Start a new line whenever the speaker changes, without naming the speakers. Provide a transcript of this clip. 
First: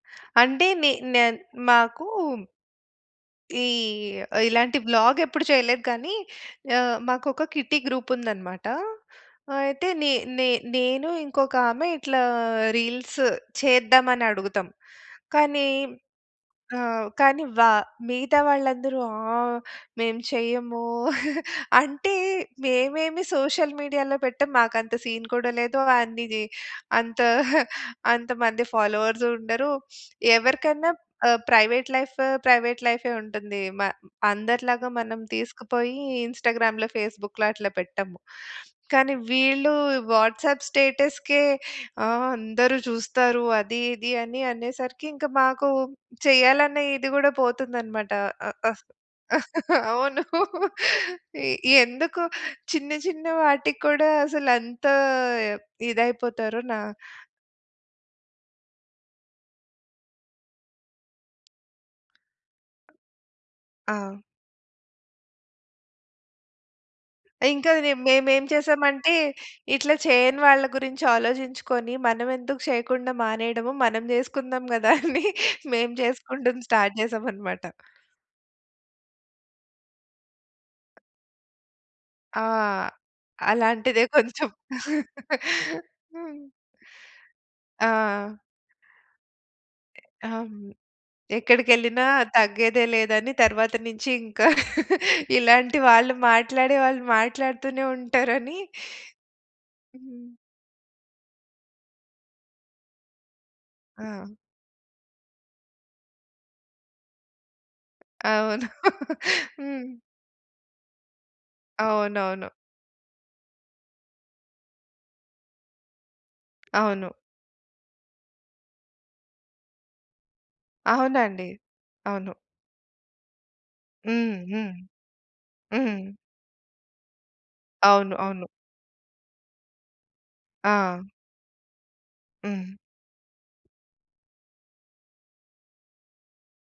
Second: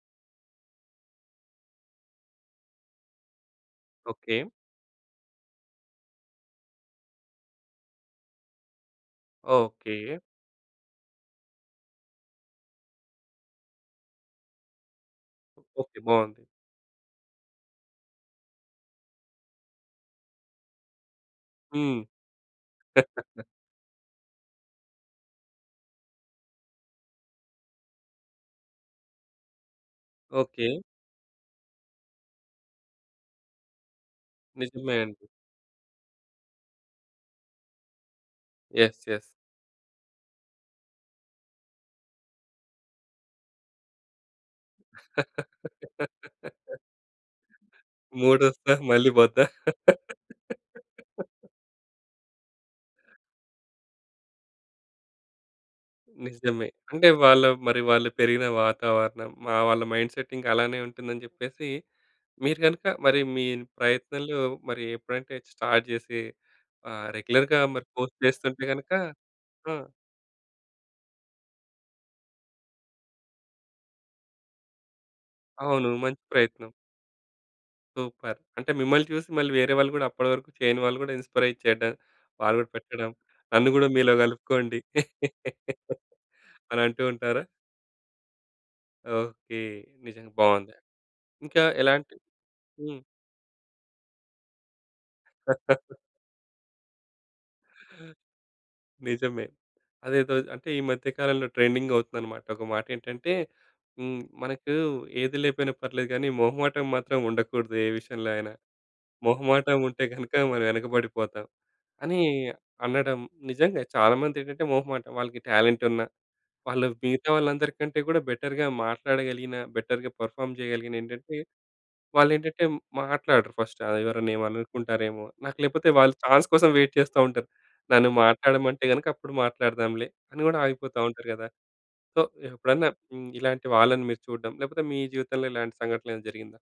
అంటే నే న మాకూ ఈ
ఓకే.
ఇలాంటి వ్లాగెప్పుడు చేయలేదు. కానీ ఆహ్, మాకొక కిట్టీ గ్రూప్ ఉందన్నమాట. అయితే నె
ఓకే.
నె నేను ఇంకొక ఆమె ఇట్లా రీల్స్ చేద్దామని అడుగుతాం. కానీ
ఓకే. బావుంది.
ఆహ్, కానీ వా మిగతా వాళ్ళందరూ ఆహ్, మేము చెయ్యము.
హ్మ్.
అంటే మేమేమి సోషల్ మీడియాలో పెట్టం. మాకంత సీన్ కూడా లేదు. అన్ని‌ది అంత అంత మంది ఫాలోవర్స్ ఉండరు.
ఓకే.
ఎవరికైనా ఆహ్, ప్రైవేట్ లైఫు ప్రైవేట్ లైఫే ఉంటుంది. మ అందరిలాగా
నిజమే అండి.
మనం తీసుకుపోయి ఇన్‌స్టాగ్రామ్‌లో ఫేస్‌బుక్‌లో అట్లా పెట్టము.
యెస్.
కానీ
యెస్.
వీళ్ళు వాట్సాప్ స్టేటస్‌కే "ఆ అందరూ చూస్తారు అది ఇది" అని అనేసరికి ఇంక మాకు చేయాలనే ఇది కూడా పోతుందన్నమాట అ!
మూడొస్తా
ఆహ్,
మళ్ళి పోతా.
అవును. ఈ ఎందుకు చిన్న చిన్న వాటికి కూడా అసలంత ఇదైపోతారో
నిజమే.
నా
అంటే వాళ్ళ మరి వాళ్ళు పెరిగిన వాతావరణం మా వాళ్ళ మైండ్‌సెట్ ఇంక అలానే ఉంటుందని జెప్పేసి మీరు గనుక మరి మీ ఈ
ఆ!
ప్రయత్నంలో మరి ఎప్పుడంటే స్టార్ట్ జేసి ఆహ్, రెగ్యులర్‌గా
ఇంక
మరి
రి
పోస్ట్
మేమేం
జేస్తుంటే గనుక
చేసామంటే
ఆ!
ఇట్లా చేయని వాళ్ళ గురించి ఆలోజించుకొని మనమెందుకు చేయకుండా మానేయడము? మనం జేసుకుందాం గదా! అని
అవును.
మేము
మంచి
జేసుకుంటం
ప్రయత్నం.
స్టార్ట్ జేసామన్నమాట.
సూపర్. అంటే మిమ్మల్ని చూసి మళ్ళీ వేరే వాళ్ళు గూడా అప్పటి వరకు చేయని వాళ్ళు గూడా ఇన్‌స్పైరయ్యి చేయడం
ఆ!
వాళ్ళు కూడా పెట్టడం నన్ను కూడా
అలాంటిదే
మీలో
కొంచెం.
కలుపుకోండి,
హ్మ్.
అని అంటూ ఉంటారా?
ఆ!
ఓకే. నిజంగా
అవును.
బావుంది! ఇంకా
ఎక్కడికెళ్ళినా
ఎలాంటి
తగ్గేదే
హ్మ్.
లేదని తరువాత నుంచి ఇంకా ఇలాంటి వాళ్ళు మాట్లాడే వాళ్ళు మాట్లాడుతూనే ఉంటారని
నిజమే.
హ్మ్.
అదేదో అంటే ఈ మధ్య కాలంలో ట్రెండింగవుతుందనమాట. ఒక మాటేంటంటే హ్మ్.
ఆ!
మనకు ఏది లేపోయినా పర్లేదు గానీ మొహమాటం మాత్రం ఉండకూడదు ఏ విషయంలో అయినా.
అవును.
మొహమాటం
హ్మ్.
ఉంటే గనక మనం ఎనకబడిపోతాం అని
అవునవును.
అనడం. నిజంగా చాలామందేంటంటే మొహమాటం. వాళ్ళకి టాలెంట్ ఉన్న వాళ్ళు
అవును.
మిగతా వాళ్ళందరి కంటే గూడా బెటర్‌గా మాట్లాడగలిగినా బెటర్‌గా పెర్ఫార్మ్ జేయగలిగిన ఏంటంటే,
అవునండి. అవును.
వాళ్ళేంటంటే మాట్లాడరు ఫస్టు. ఆ ఎవరైనా
హ్మ్, హ్మ్.
ఏమైననుకుంటారేమో! నాకు లేకపోతే
హ్మ్.
వాళ్ళు ఛాన్స్ కోసం వెయిట్ చేస్తా ఉంటారు. నన్ను
అవును, అవును.
మాట్లాడమంటే గనక అప్పుడు మాట్లాడదాంలే, అని కూడా ఆగిపోతా
ఆ!
ఉంటారు గదా! సో
హ్మ్.
ఎప్పుడన్నా హ్మ్ ఇలాంటి వాళ్ళని మీరు చూడడం లేకపోతే మీ జీవితంలో ఇలాంటి సంఘటనలేమైనా జరిగిందా?